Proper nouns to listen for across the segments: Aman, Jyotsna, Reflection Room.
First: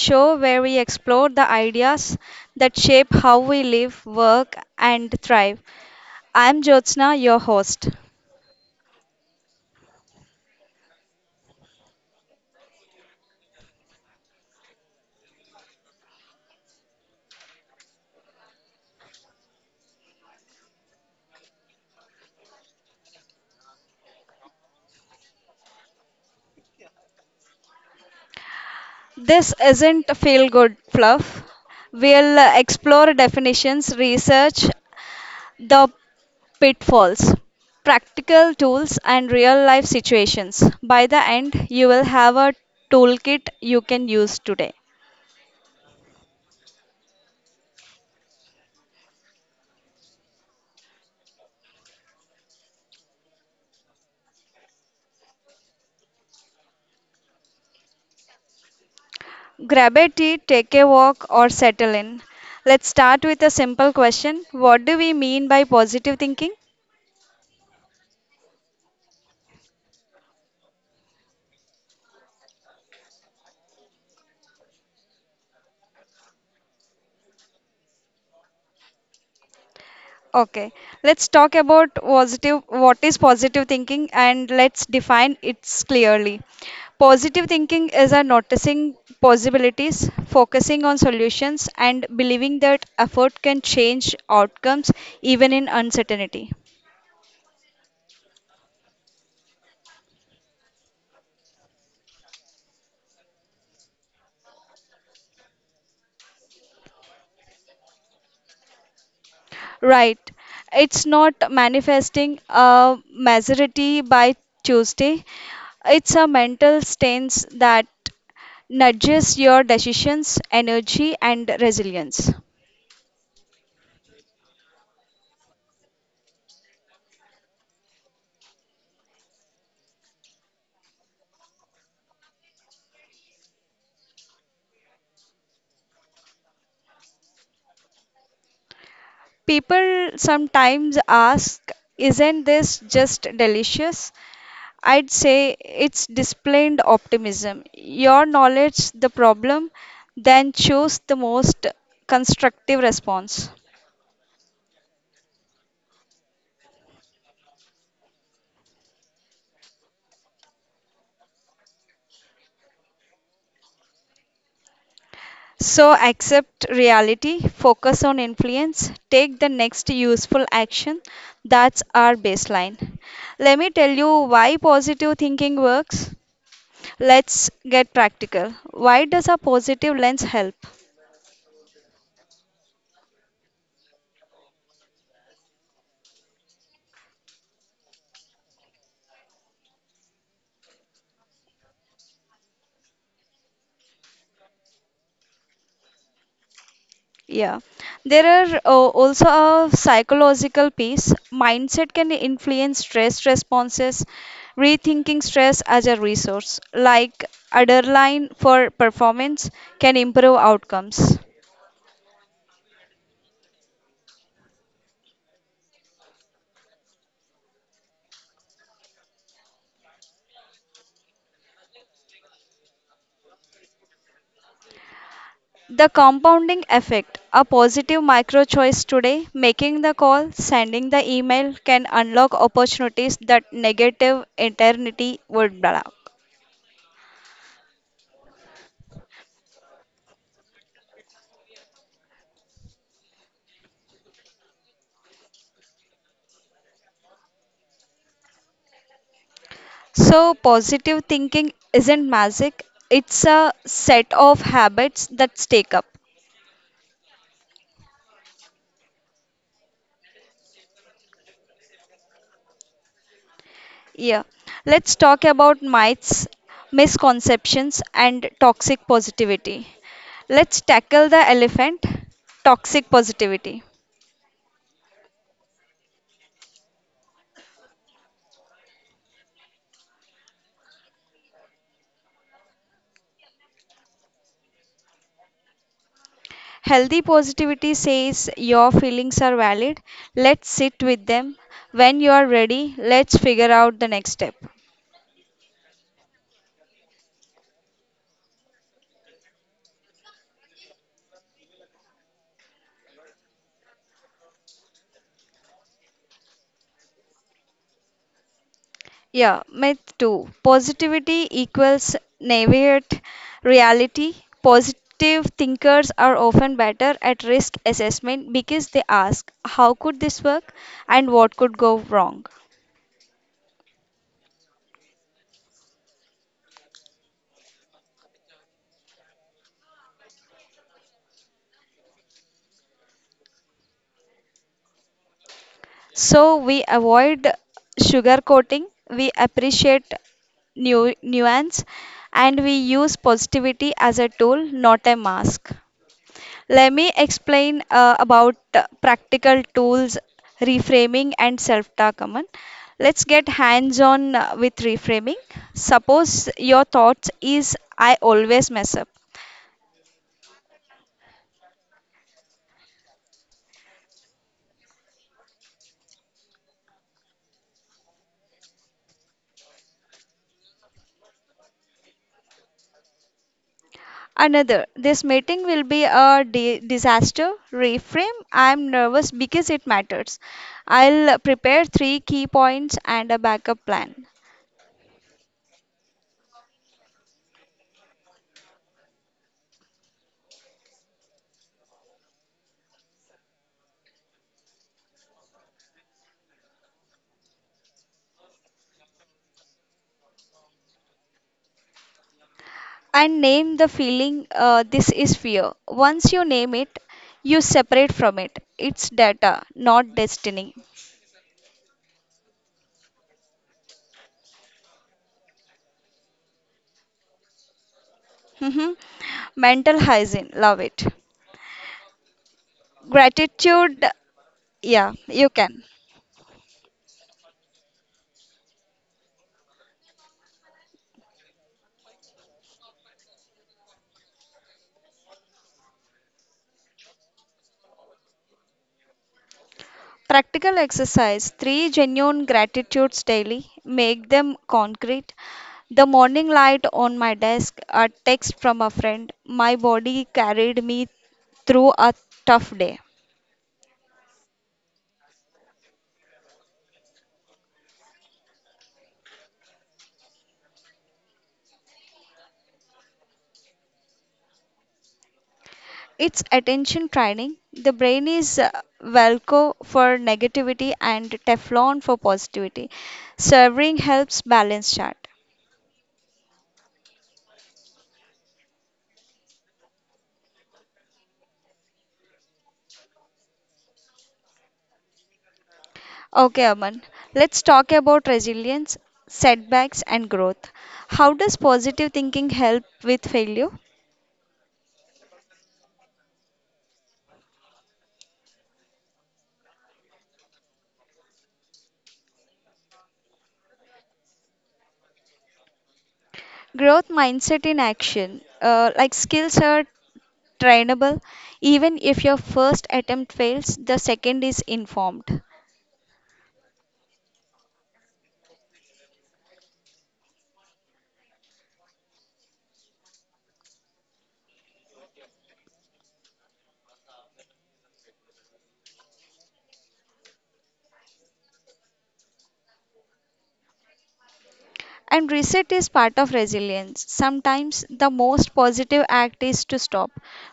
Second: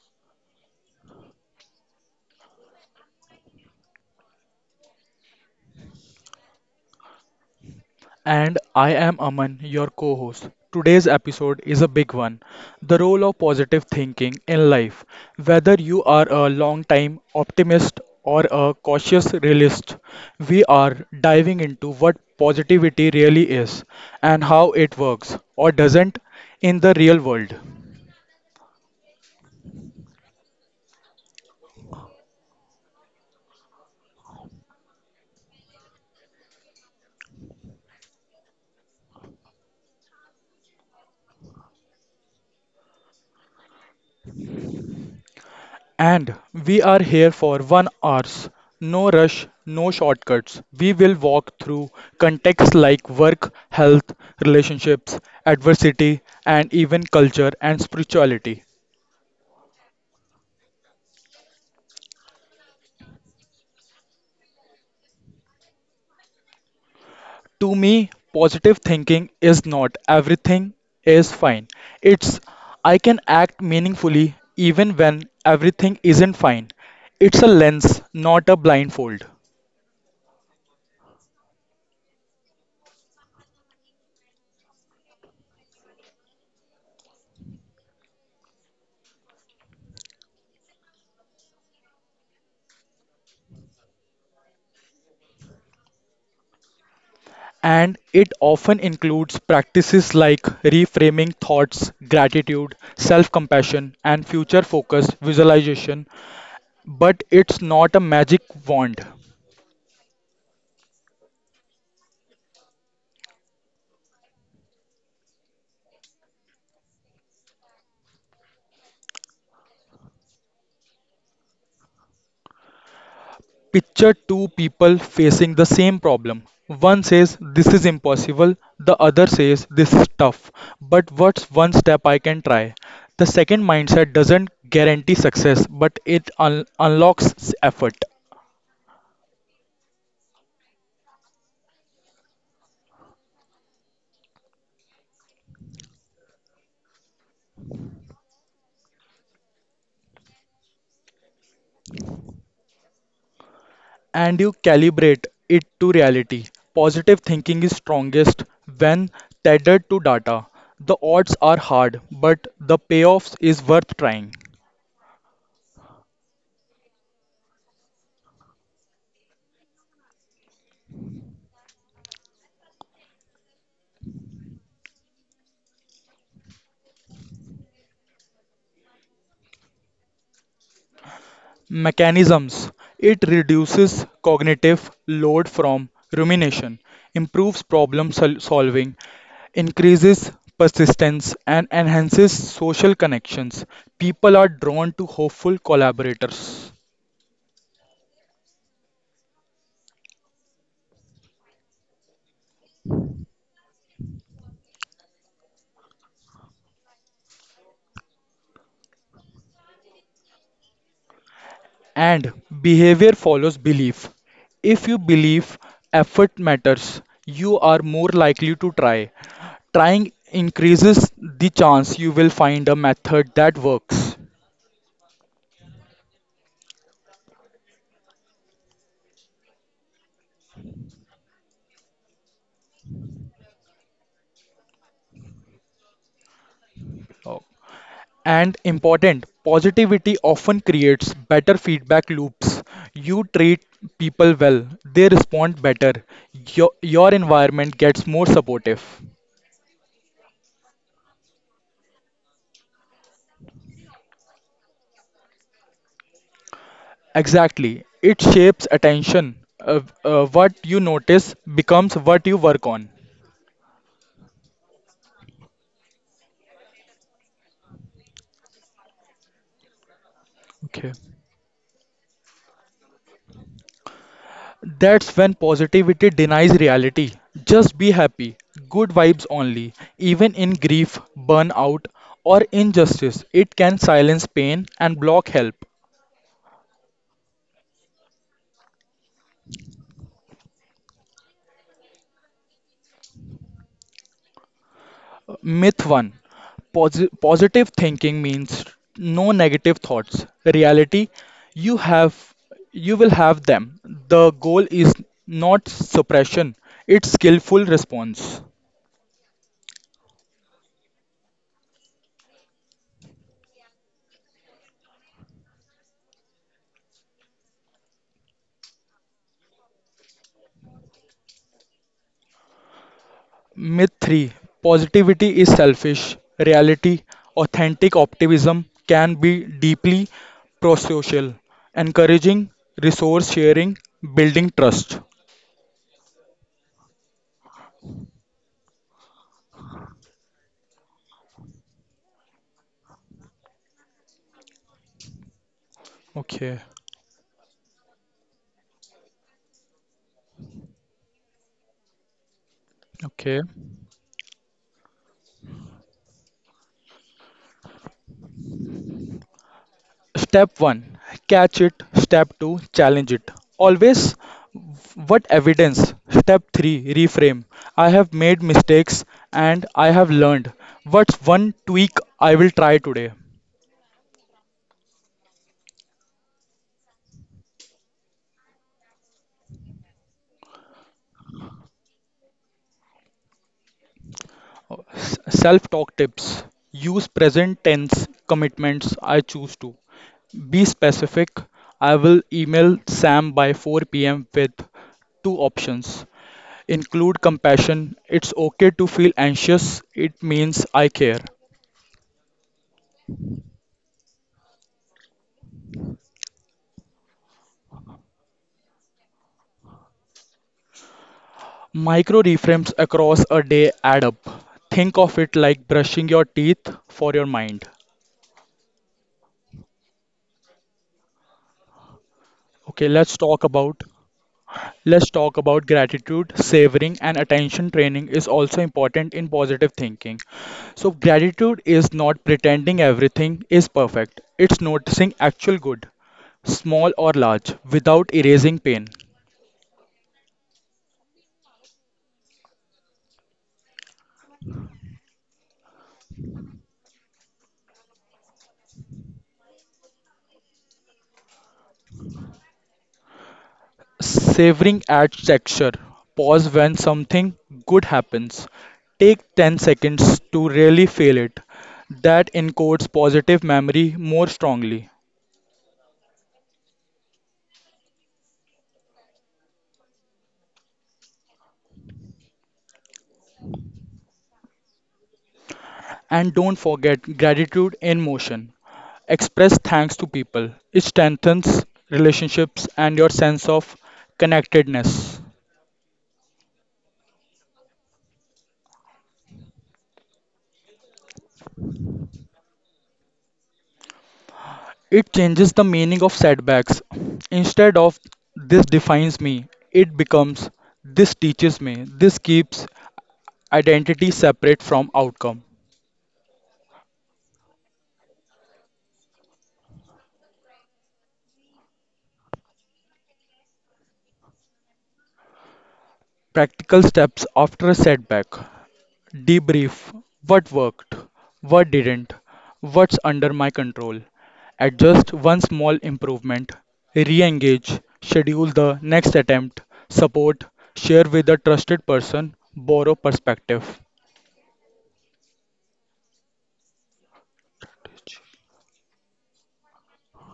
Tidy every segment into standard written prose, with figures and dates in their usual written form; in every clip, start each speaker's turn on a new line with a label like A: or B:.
A: show where we explore the ideas that shape how we live, work, and thrive. I'm Jyotsna, your host.
B: And I am Aman, your co host. Today's episode is a big one, the role of positive thinking in life. Whether you are a long time optimist or a cautious realist, we are diving into what positivity really is and how it works or doesn't in the real world.
A: This isn't a feel good fluff. We'll explore definitions, research the pitfalls, practical tools, and real life situations. By the end, you will have a toolkit you can use today.
B: And we are here for 1 hours. No rush, no shortcuts. We will walk through contexts like work, health, relationships, adversity, and even culture and spirituality.
A: Grab a tea, take a walk, or settle in. Let's start with a simple question. What do we mean by positive thinking?
B: To me, positive thinking is not "everything is fine." It's I can act meaningfully even when everything isn't fine. It's a lens, not a blindfold.
A: Okay, let's talk about positive, what is positive thinking and let's define it clearly. Positive thinking is a noticing possibilities, focusing on solutions, and believing that effort can change outcomes even in uncertainty.
B: And it often includes practices like reframing thoughts, gratitude, self compassion, and future focused visualization. But it's not a magic wand.
A: Right. It's not manifesting a majority by Tuesday. It's a mental stance that nudges your decisions, energy, and resilience.
B: Picture two people facing the same problem. One says, "This is impossible." The other says, "This is tough. But what's one step I can try?" The second mindset doesn't guarantee success, but it unlocks effort.
A: People sometimes ask, isn't this just delicious? I'd say it's displayed optimism. Your knowledge the problem, then choose the most constructive response.
B: And you calibrate it to reality. Positive thinking is strongest when tethered to data. The odds are hard, but the payoff is worth trying.
A: So accept reality, focus on influence, take the next useful action. That's our baseline. Let me tell you why positive thinking works. Let's get practical. Why does a positive lens help?
B: Mechanisms: it reduces cognitive load from rumination, improves problem solving, increases persistence, and enhances social connections. People are drawn to hopeful collaborators.
A: Yeah, there are also a psychological piece. Mindset can influence stress responses, rethinking stress as a resource, like adrenaline for performance, can improve outcomes.
B: And behavior follows belief. If you believe effort matters, you are more likely to try. Trying increases the chance you will find a method that works.
A: The compounding effect a positive micro choice today, making the call, sending the email can unlock opportunities that negative eternity would block.
B: Oh. And important, positivity often creates better feedback loops. You treat people well, they respond better, your environment gets more supportive.
A: So, positive thinking isn't magic, it's a set of habits that stake up.
B: Exactly. It shapes attention. What you notice becomes what you work on.
A: Yeah, let's talk about myths, misconceptions, and toxic positivity. Let's
B: Okay.
A: tackle the elephant toxic positivity.
B: That's when positivity denies reality. Just be happy. Good vibes only. Even in grief, burnout, or injustice, it can silence pain and block help.
A: Healthy positivity says your feelings are valid. Let's sit with them. When you are ready, let's figure out the next step.
B: Myth 1: Positive thinking means no negative thoughts. Reality, you have you will have them. The goal is not suppression, it's skillful response.
A: Yeah, myth two. Positivity equals navigate reality. Positive thinkers are often better at risk assessment because they ask, how could this work and what could go wrong?
B: Myth 3: Positivity is selfish. Reality, authentic optimism can be deeply prosocial, encouraging resource sharing, building trust.
A: So we avoid sugar coating. We appreciate nuance, and we use positivity as a tool, not a mask.
B: Okay,
A: Let me explain about practical tools, reframing, and self talk. Aman. Let's get
B: okay.
A: hands on with reframing. Suppose your thoughts is I always mess up.
B: Step 1: Catch it. Step 2: Challenge it. Always, what evidence? Step 3: Reframe. I have made mistakes and I have learned. What's one tweak I will try today?
A: Another, this meeting will be a disaster. Reframe, I'm nervous because it matters. I'll prepare three key points and a backup plan.
B: Self talk tips. Use present tense commitments, I choose to. Be specific. I will email Sam by 4 p.m. with two options, include compassion. It's okay to feel anxious, it means I care.
A: And name the feeling, this is fear. Once you name it, you separate from it. It's data, not destiny.
B: Micro reframes across a day add up. Think of it like brushing your teeth for your mind.
A: Mhm. Mental hygiene, love it.
B: Okay, let's talk about
A: Gratitude, yeah,
B: let's
A: you
B: talk
A: can.
B: about gratitude, savoring, and attention training is also important in positive thinking. So gratitude is not pretending everything is perfect. It's noticing actual good, small or large, without erasing pain.
A: Practical exercise, three genuine gratitudes daily, make them concrete. The morning light on my desk, a text from a friend, my body carried me through a tough day.
B: Savoring adds texture. Pause when something good happens. Take 10 seconds to really feel it. That encodes positive memory more strongly.
A: It's attention training. The brain is Velcro for negativity and Teflon for positivity. Serving helps balance chart.
B: And don't forget gratitude in motion. Express thanks to people. It strengthens relationships and your sense of connectedness.
A: Okay, Aman, let's talk about resilience, setbacks, and growth. How does positive thinking help with failure?
B: It changes the meaning of setbacks. Instead of "this defines me," it becomes "this teaches me, this keeps." Identity separate from outcome.
A: Growth mindset in action. Like skills are trainable. Even if your first attempt fails, the second is informed.
B: Practical steps after a setback. Debrief: what worked, what didn't, what's under my control. Adjust one small improvement. Re engage, schedule the next attempt. Support, share with a trusted person, borrow perspective.
A: And reset is part of resilience. Sometimes the most positive act is to stop,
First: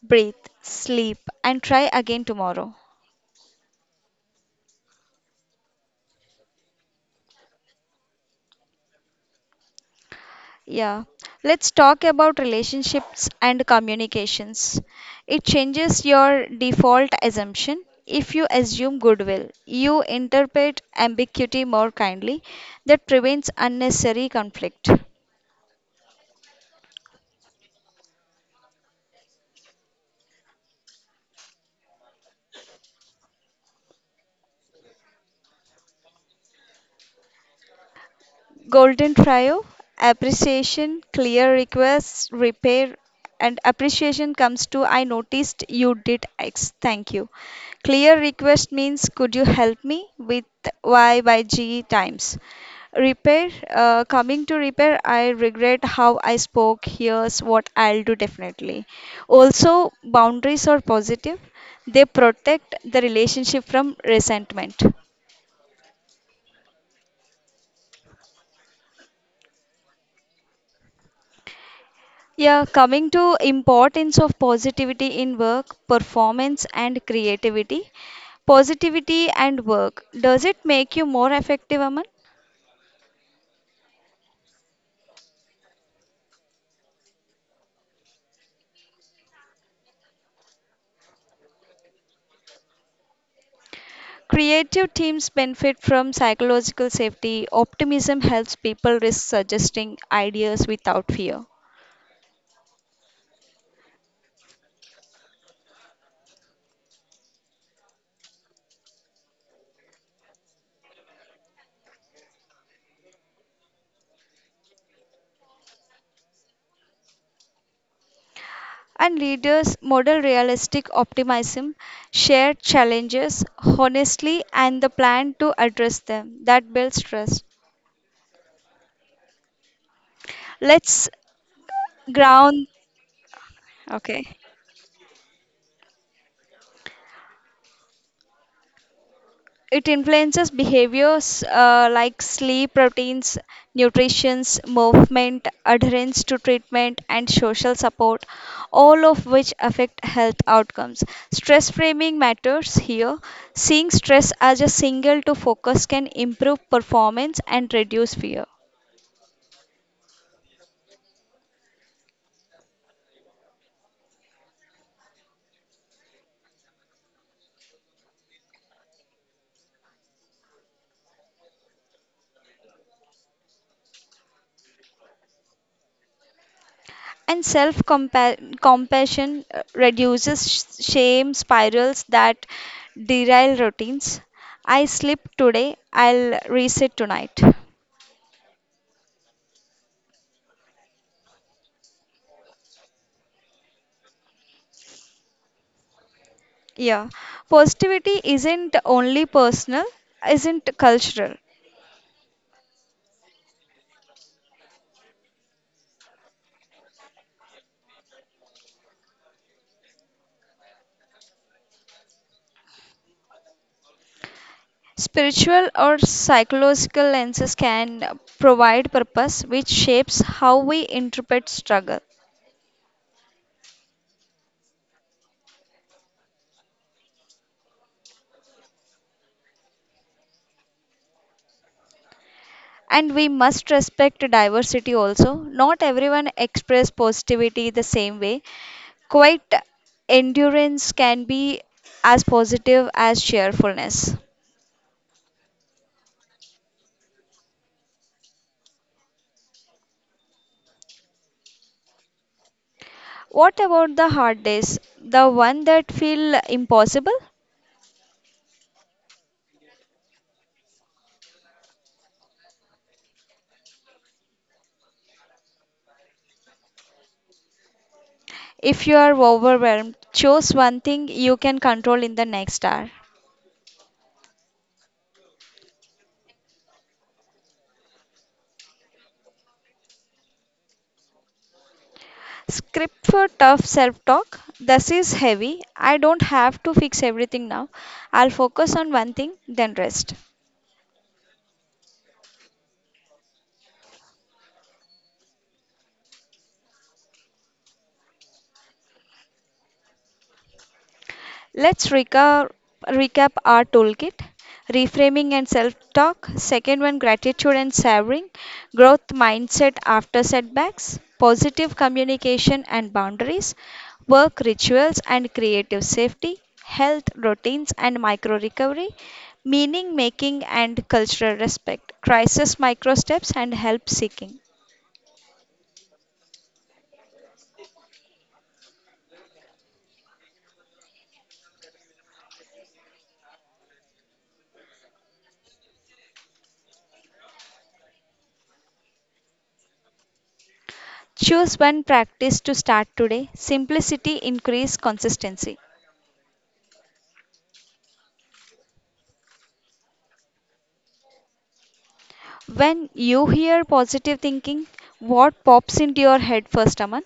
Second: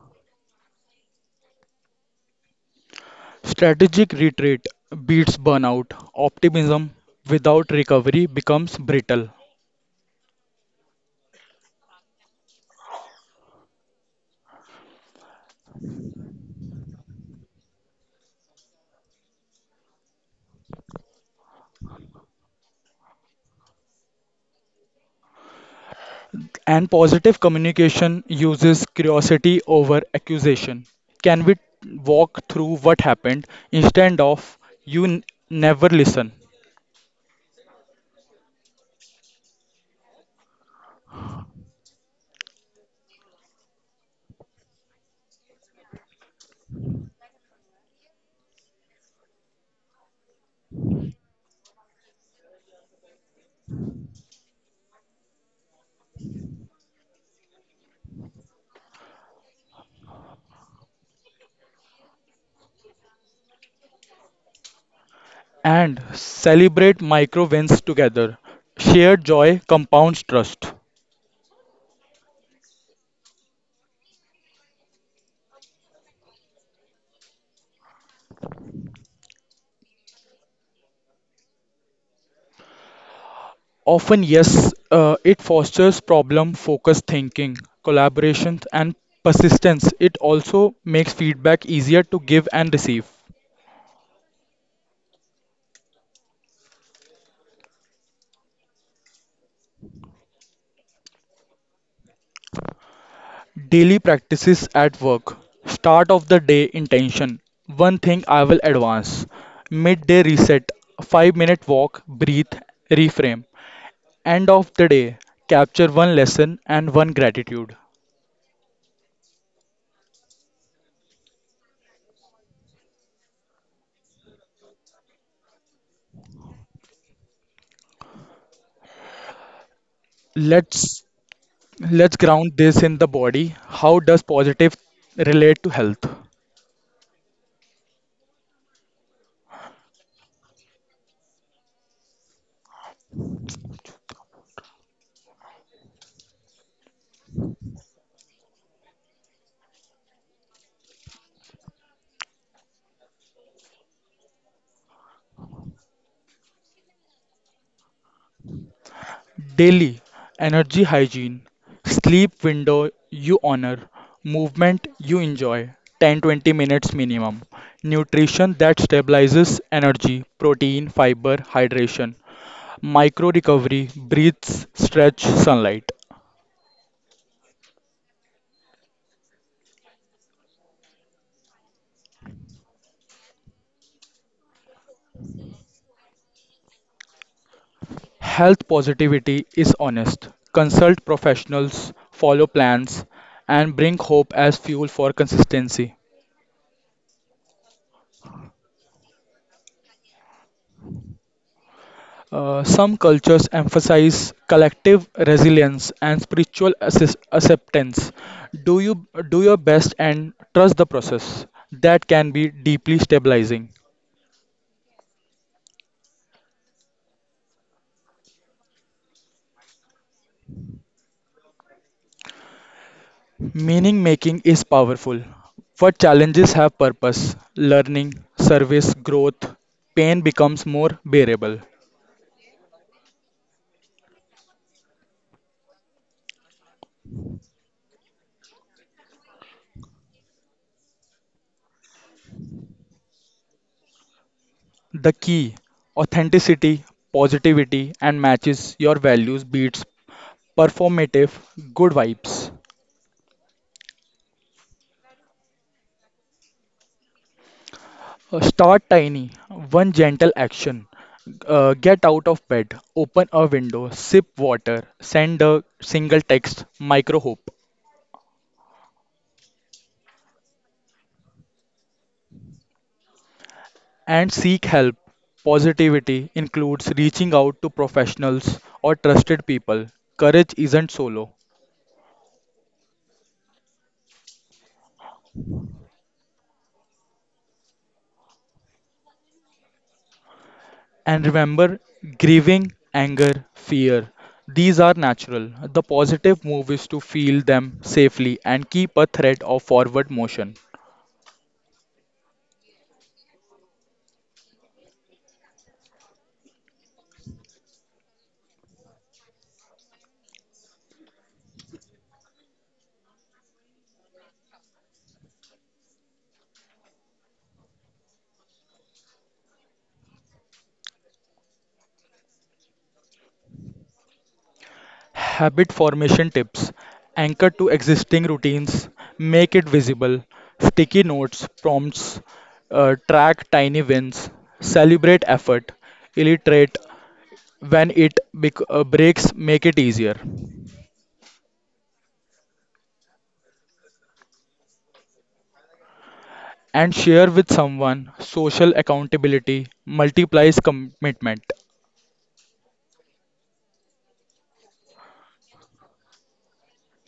A: breathe, sleep, and try again tomorrow.
B: Strategic retreat beats burnout. Optimism without recovery becomes brittle.
A: Yeah, let's talk about relationships and communications. It changes your default assumption. If you assume goodwill, you interpret ambiguity more kindly. That prevents unnecessary conflict.
B: And positive communication uses curiosity over accusation. Can we walk through what happened instead of "you never listen"?
A: Golden trio appreciation, clear requests, repair, and appreciation comes to I noticed you did X. Thank you. Clear request means could you help me with Y by G times. Repair, coming to repair, I regret how I spoke. Here's what I'll do definitely. Also, boundaries are positive, they protect the relationship from resentment.
B: And celebrate micro wins together. Shared joy compounds trust.
A: Yeah, coming to importance of positivity in work, performance and creativity. Positivity and work. Does it make you more effective, Aman?
B: Often, yes, it fosters problem focused thinking, collaboration, and persistence. It also makes feedback easier to give and receive.
A: Creative teams benefit from psychological safety. Optimism helps people risk suggesting ideas without fear.
B: Daily practices at work. Start of the day intention. One thing I will advance. Midday reset. 5-minute walk, breathe, reframe. End of the day. Capture one lesson and one gratitude.
A: And leaders model realistic optimism, share challenges honestly, and the plan to address them. That builds trust.
B: Let's
A: Let's
B: let's ground
A: ground.
B: this in the body. How
A: Okay.
B: does positive relate to health?
A: It influences behaviors like sleep routines, nutrition, movement, adherence to treatment, and social support, all of which affect health outcomes. Stress framing matters here. Seeing stress as a single to focus can improve performance and reduce fear.
B: Daily energy hygiene, sleep window you honor, movement you enjoy, 10 20 minutes minimum, nutrition that stabilizes energy, protein, fiber, hydration, micro recovery, breathes, stretch, sunlight.
A: And self compassion reduces shame spirals that derail routines. I sleep today, I'll reset tonight.
B: Health positivity is honest. Consult professionals, follow plans, and bring hope as fuel for consistency.
A: Yeah, positivity isn't only personal, isn't cultural.
B: Some cultures emphasize collective resilience and spiritual acceptance. Do you do your best and trust the process. That can be deeply stabilizing.
A: Spiritual or psychological lenses can provide purpose which shapes how we interpret struggle.
B: Meaning making is powerful. What challenges have purpose, learning, service, growth, pain becomes more bearable.
A: And we must respect diversity also. Not everyone express positivity the same way. Quite endurance can be as positive as cheerfulness.
B: The key: authenticity, positivity, and matches your values, beats performative good vibes.
A: What about the hard days? The one that feel impossible?
B: Start tiny, one gentle action. Get out of bed, open a window, sip water, send a single text, micro hope,
A: If you are overwhelmed, choose one thing you can control in the next hour.
B: and seek help. Positivity includes reaching out to professionals or trusted people. Courage isn't solo.
A: Script for tough self talk. This is heavy. I don't have to fix everything now. I'll focus on one thing, then rest.
B: And remember, grieving, anger, fear, these are natural. The positive move is to feel them safely and keep a thread of forward motion.
A: Let's recap our toolkit reframing and self talk. Second one, gratitude and savoring, growth mindset after setbacks, positive communication and boundaries, work rituals and creative safety, health routines and micro recovery, meaning making and cultural respect, crisis micro steps and help seeking.
B: Habit formation tips: anchor to existing routines, make it visible, sticky notes, prompts, track tiny wins, celebrate effort, illustrate when it breaks, make it easier,
A: Choose one practice to start today. Simplicity increase consistency.
B: and share with someone. Social accountability multiplies commitment.
A: When you hear positive thinking, what pops into your head first, Aman?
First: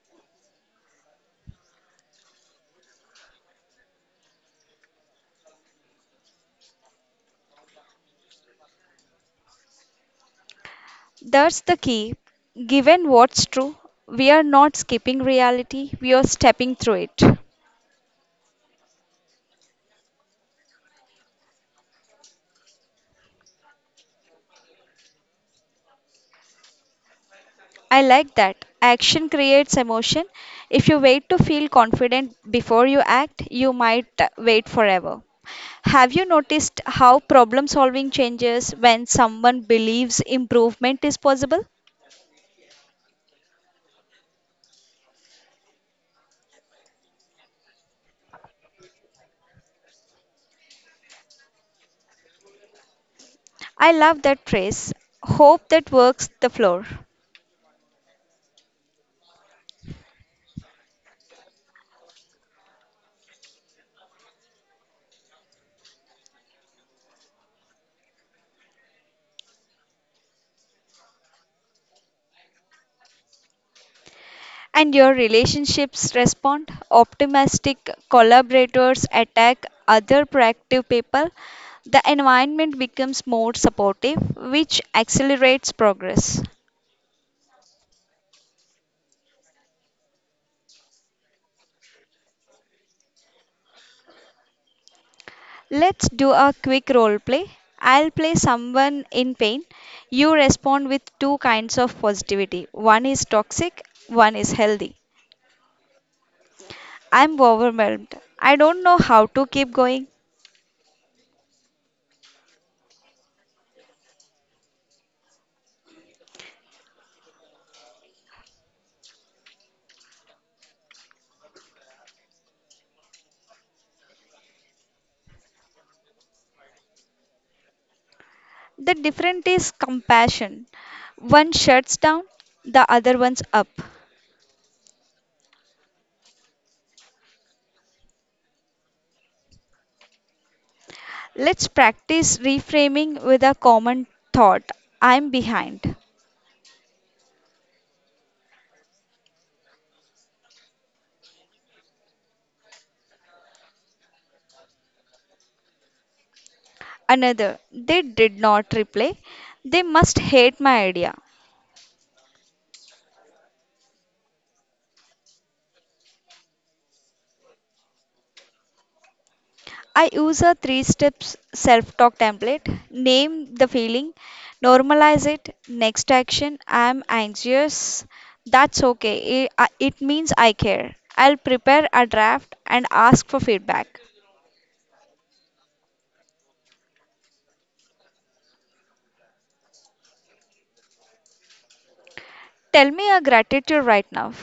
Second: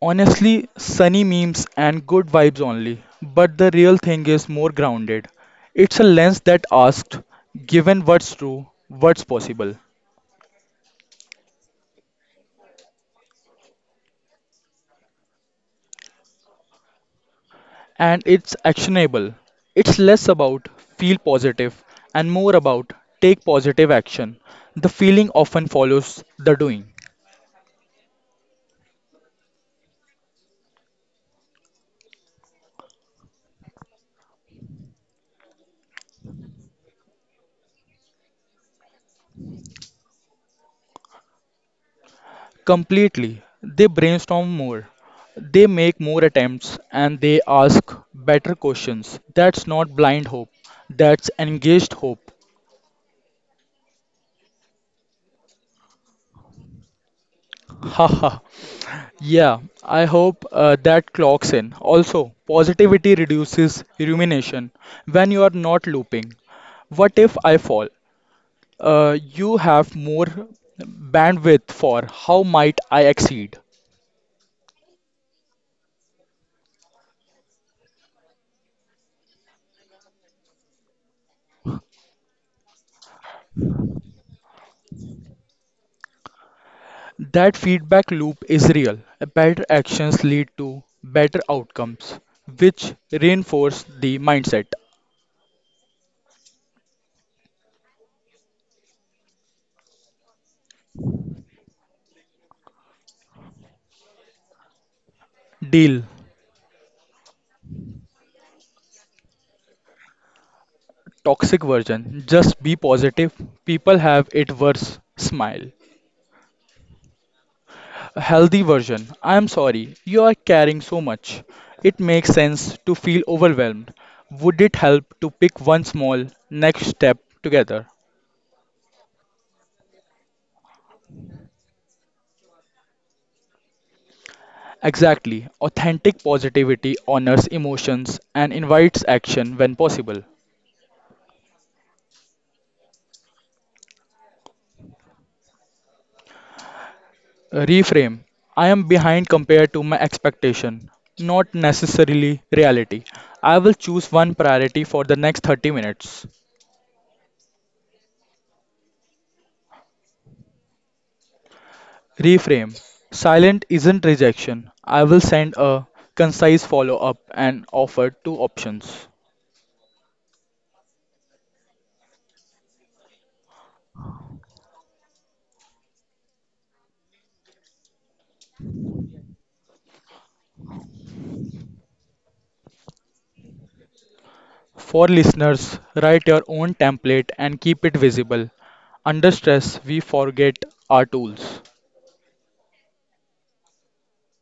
B: Honestly, sunny memes and good vibes only. But the real thing is more grounded. It's a lens that asks, given what's true, what's possible.
A: That's the key. Given what's true, we are not skipping reality, we are stepping through it.
B: And it's actionable. It's less about feel positive and more about take positive action. The feeling often follows the doing.
A: I like that. Action creates emotion. If you wait to feel confident before you act, you might wait forever. Have you noticed how problem solving changes when someone believes improvement is possible?
B: Completely. They brainstorm more. They make more attempts and they ask better questions. That's not blind hope. That's engaged hope.
A: I love that phrase. Hope that works the floor.
B: Haha. Yeah, I hope that clocks in. Also, positivity reduces rumination when you are not looping. What if I fall? You have more bandwidth for how might I exceed.
A: And your relationships respond. Optimistic collaborators attack other proactive people. The environment becomes more supportive, which accelerates progress.
B: That feedback loop is real. Better actions lead to better outcomes, which reinforce the mindset.
A: Let's do a quick role play. I'll play someone in pain. You respond with two kinds of positivity one is toxic, one is healthy.
B: Deal.
A: I'm overwhelmed. I don't know how to keep going.
B: Toxic version. Just be positive. People have it worse. Smile. A healthy version. I'm sorry, you are carrying so much. It makes sense to feel overwhelmed. Would it help to pick one small next step together?
A: The difference is compassion. One shuts down, the other one's up.
B: Exactly. Authentic positivity honors emotions and invites action when possible.
A: Let's practice reframing with a common thought I'm behind.
B: Reframe. I am behind compared to my expectation, not necessarily reality. I will choose one priority for the next 30 minutes.
A: Another, they did not reply. They must hate my idea.
B: Reframe. Silent isn't rejection. I will send a concise follow up and offer two options.
A: I use a three steps self talk template name the feeling, normalize it, next action I'm anxious. That's okay, it means I care. I'll prepare a draft and ask for feedback.
B: For listeners, write your own template and keep it visible. Under stress, we forget our tools.
A: Tell me your gratitude right now.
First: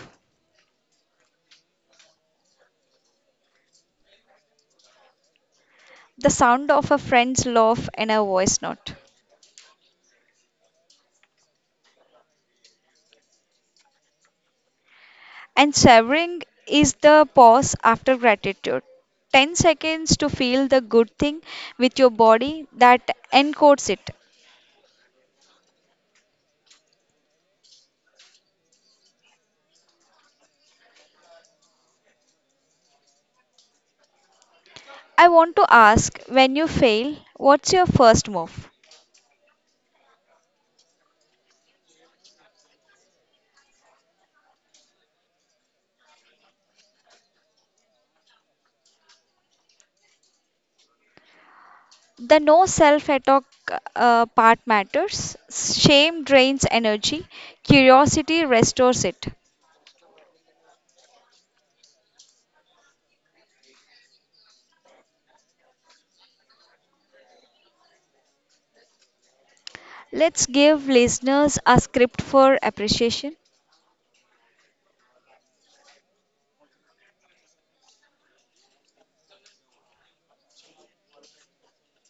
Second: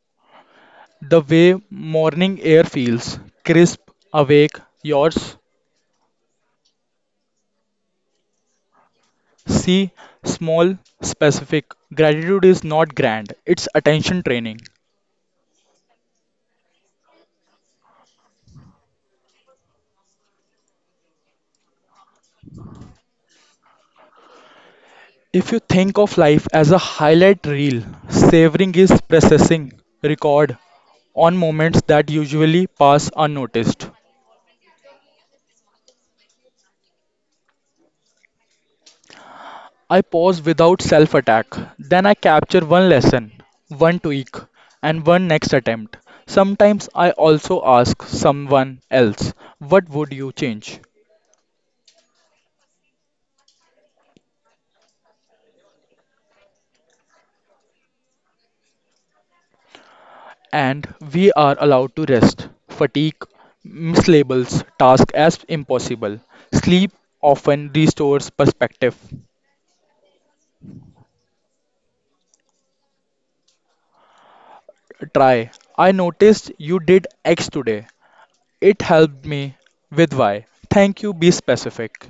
B: The way morning air feels crisp, awake, yours.
A: The sound of a friend's laugh and a voice note.
B: See, small, specific. Gratitude is not grand, it's attention training.
A: And savoring is the pause after gratitude. 10 seconds to feel the good thing with your body that encodes it.
B: If you think of life as a highlight reel, savoring is processing record on moments that usually pass unnoticed.
A: I want to ask when you fail, what's your first move?
B: I pause without self attack. Then I capture one lesson, one tweak, and one next attempt. Sometimes I also ask someone else, "What would you change?"
A: The no self attack part matters. Shame drains energy, curiosity restores it.
B: And we are allowed to rest. Fatigue mislabels task as impossible. Sleep often restores perspective.
A: Let's give listeners a script for appreciation.
B: Try. I noticed you did X today. It helped me with Y. Thank you. Be specific.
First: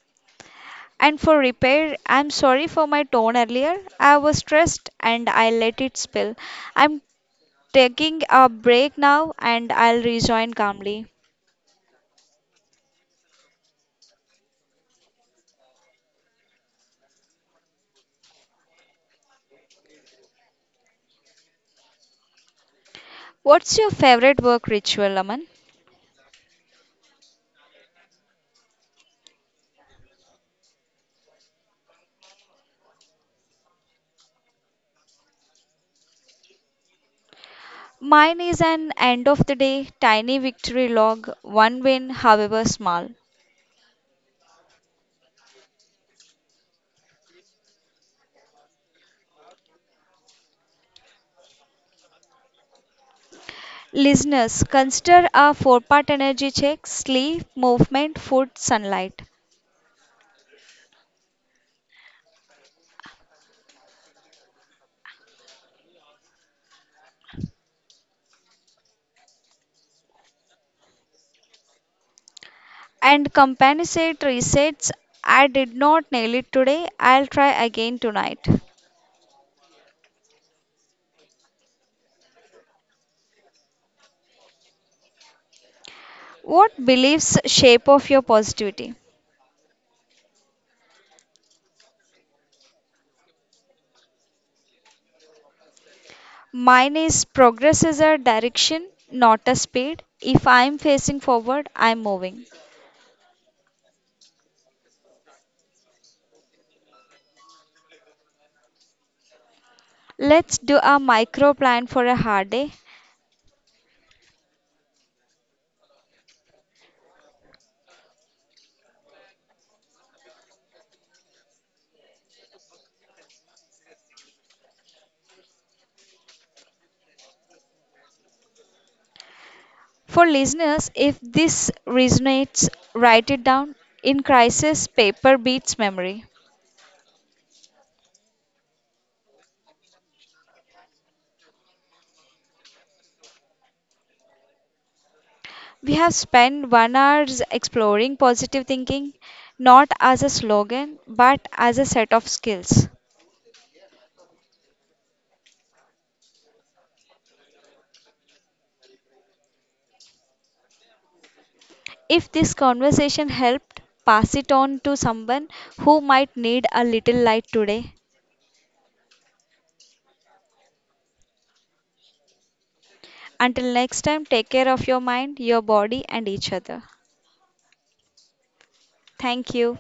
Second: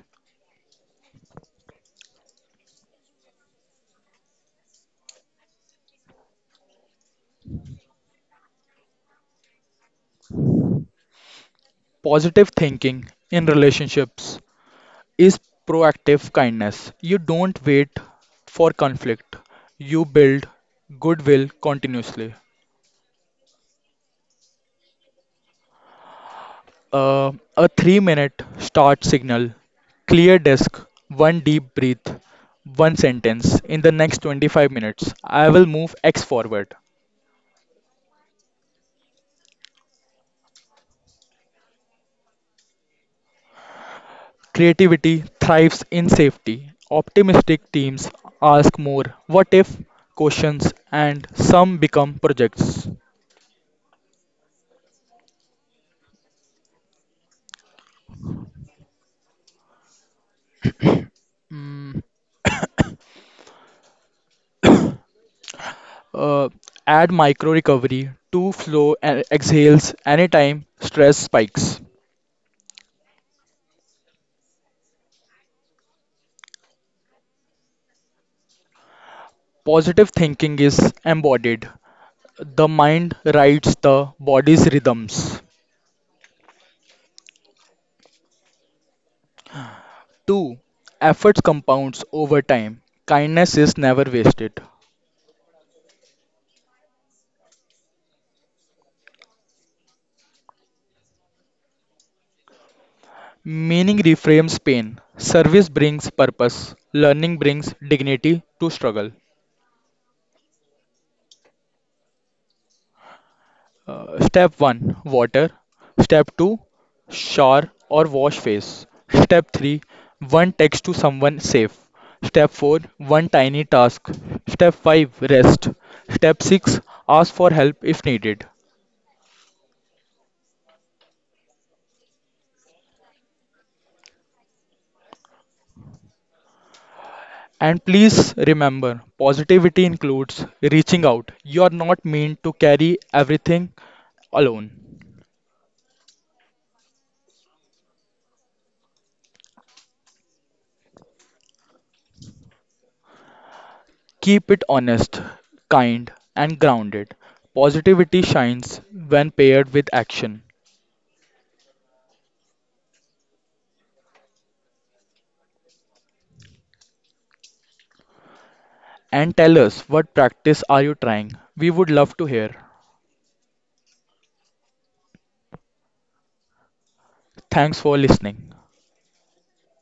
A: And for repair, I'm sorry for my tone earlier. I was stressed and I let it spill. I'm taking a break now and I'll rejoin calmly.
B: Positive thinking in relationships is proactive kindness. You don't wait for conflict, you build goodwill continuously.
A: What's your favorite work ritual, Aman?
B: A 3 minute start signal, clear desk, one deep breath, one sentence in the next 25 minutes. I will move X forward.
A: Mine is an end of the day tiny victory log, one win, however small.
B: Creativity thrives in safety. Optimistic teams ask more what if questions and some become projects.
A: Listeners, consider a four-part energy check sleep, movement, food, sunlight.
B: Mm, uh, add micro recovery to flow and exhales anytime stress spikes.
A: And compensate resets. I did not nail it today. I'll try again tonight.
B: Positive thinking is embodied. The mind rides the body's rhythms.
A: What beliefs shape of your positivity?
B: 2. Efforts compounds over time. Kindness is never wasted.
A: Mine is progress is a direction, not a speed. If I'm facing forward, I'm moving.
B: Meaning reframes pain. Service brings purpose. Learning brings dignity to struggle.
A: Let's do a micro plan for a hard day.
B: Step 1: Water. Step 2: Shower or wash face. Step 3: One text to someone safe. Step 4: One tiny task. Step 5: Rest. Step 6: Ask for help if needed.
A: For listeners, if this resonates, write it down. In crisis, paper beats memory.
B: And please remember, positivity includes reaching out. You are not meant to carry everything alone.
A: We have spent 1 hour exploring positive thinking, not as a slogan, but as a set of skills.
B: Keep it honest, kind, and grounded. Positivity shines when paired with action.
A: If this conversation helped, pass it on to someone who might need a little light today.
B: And tell us what practice are you trying? We would love to hear.
A: Until next time, take care of your mind, your body, and each other.
B: Thanks for listening.
A: Thank you.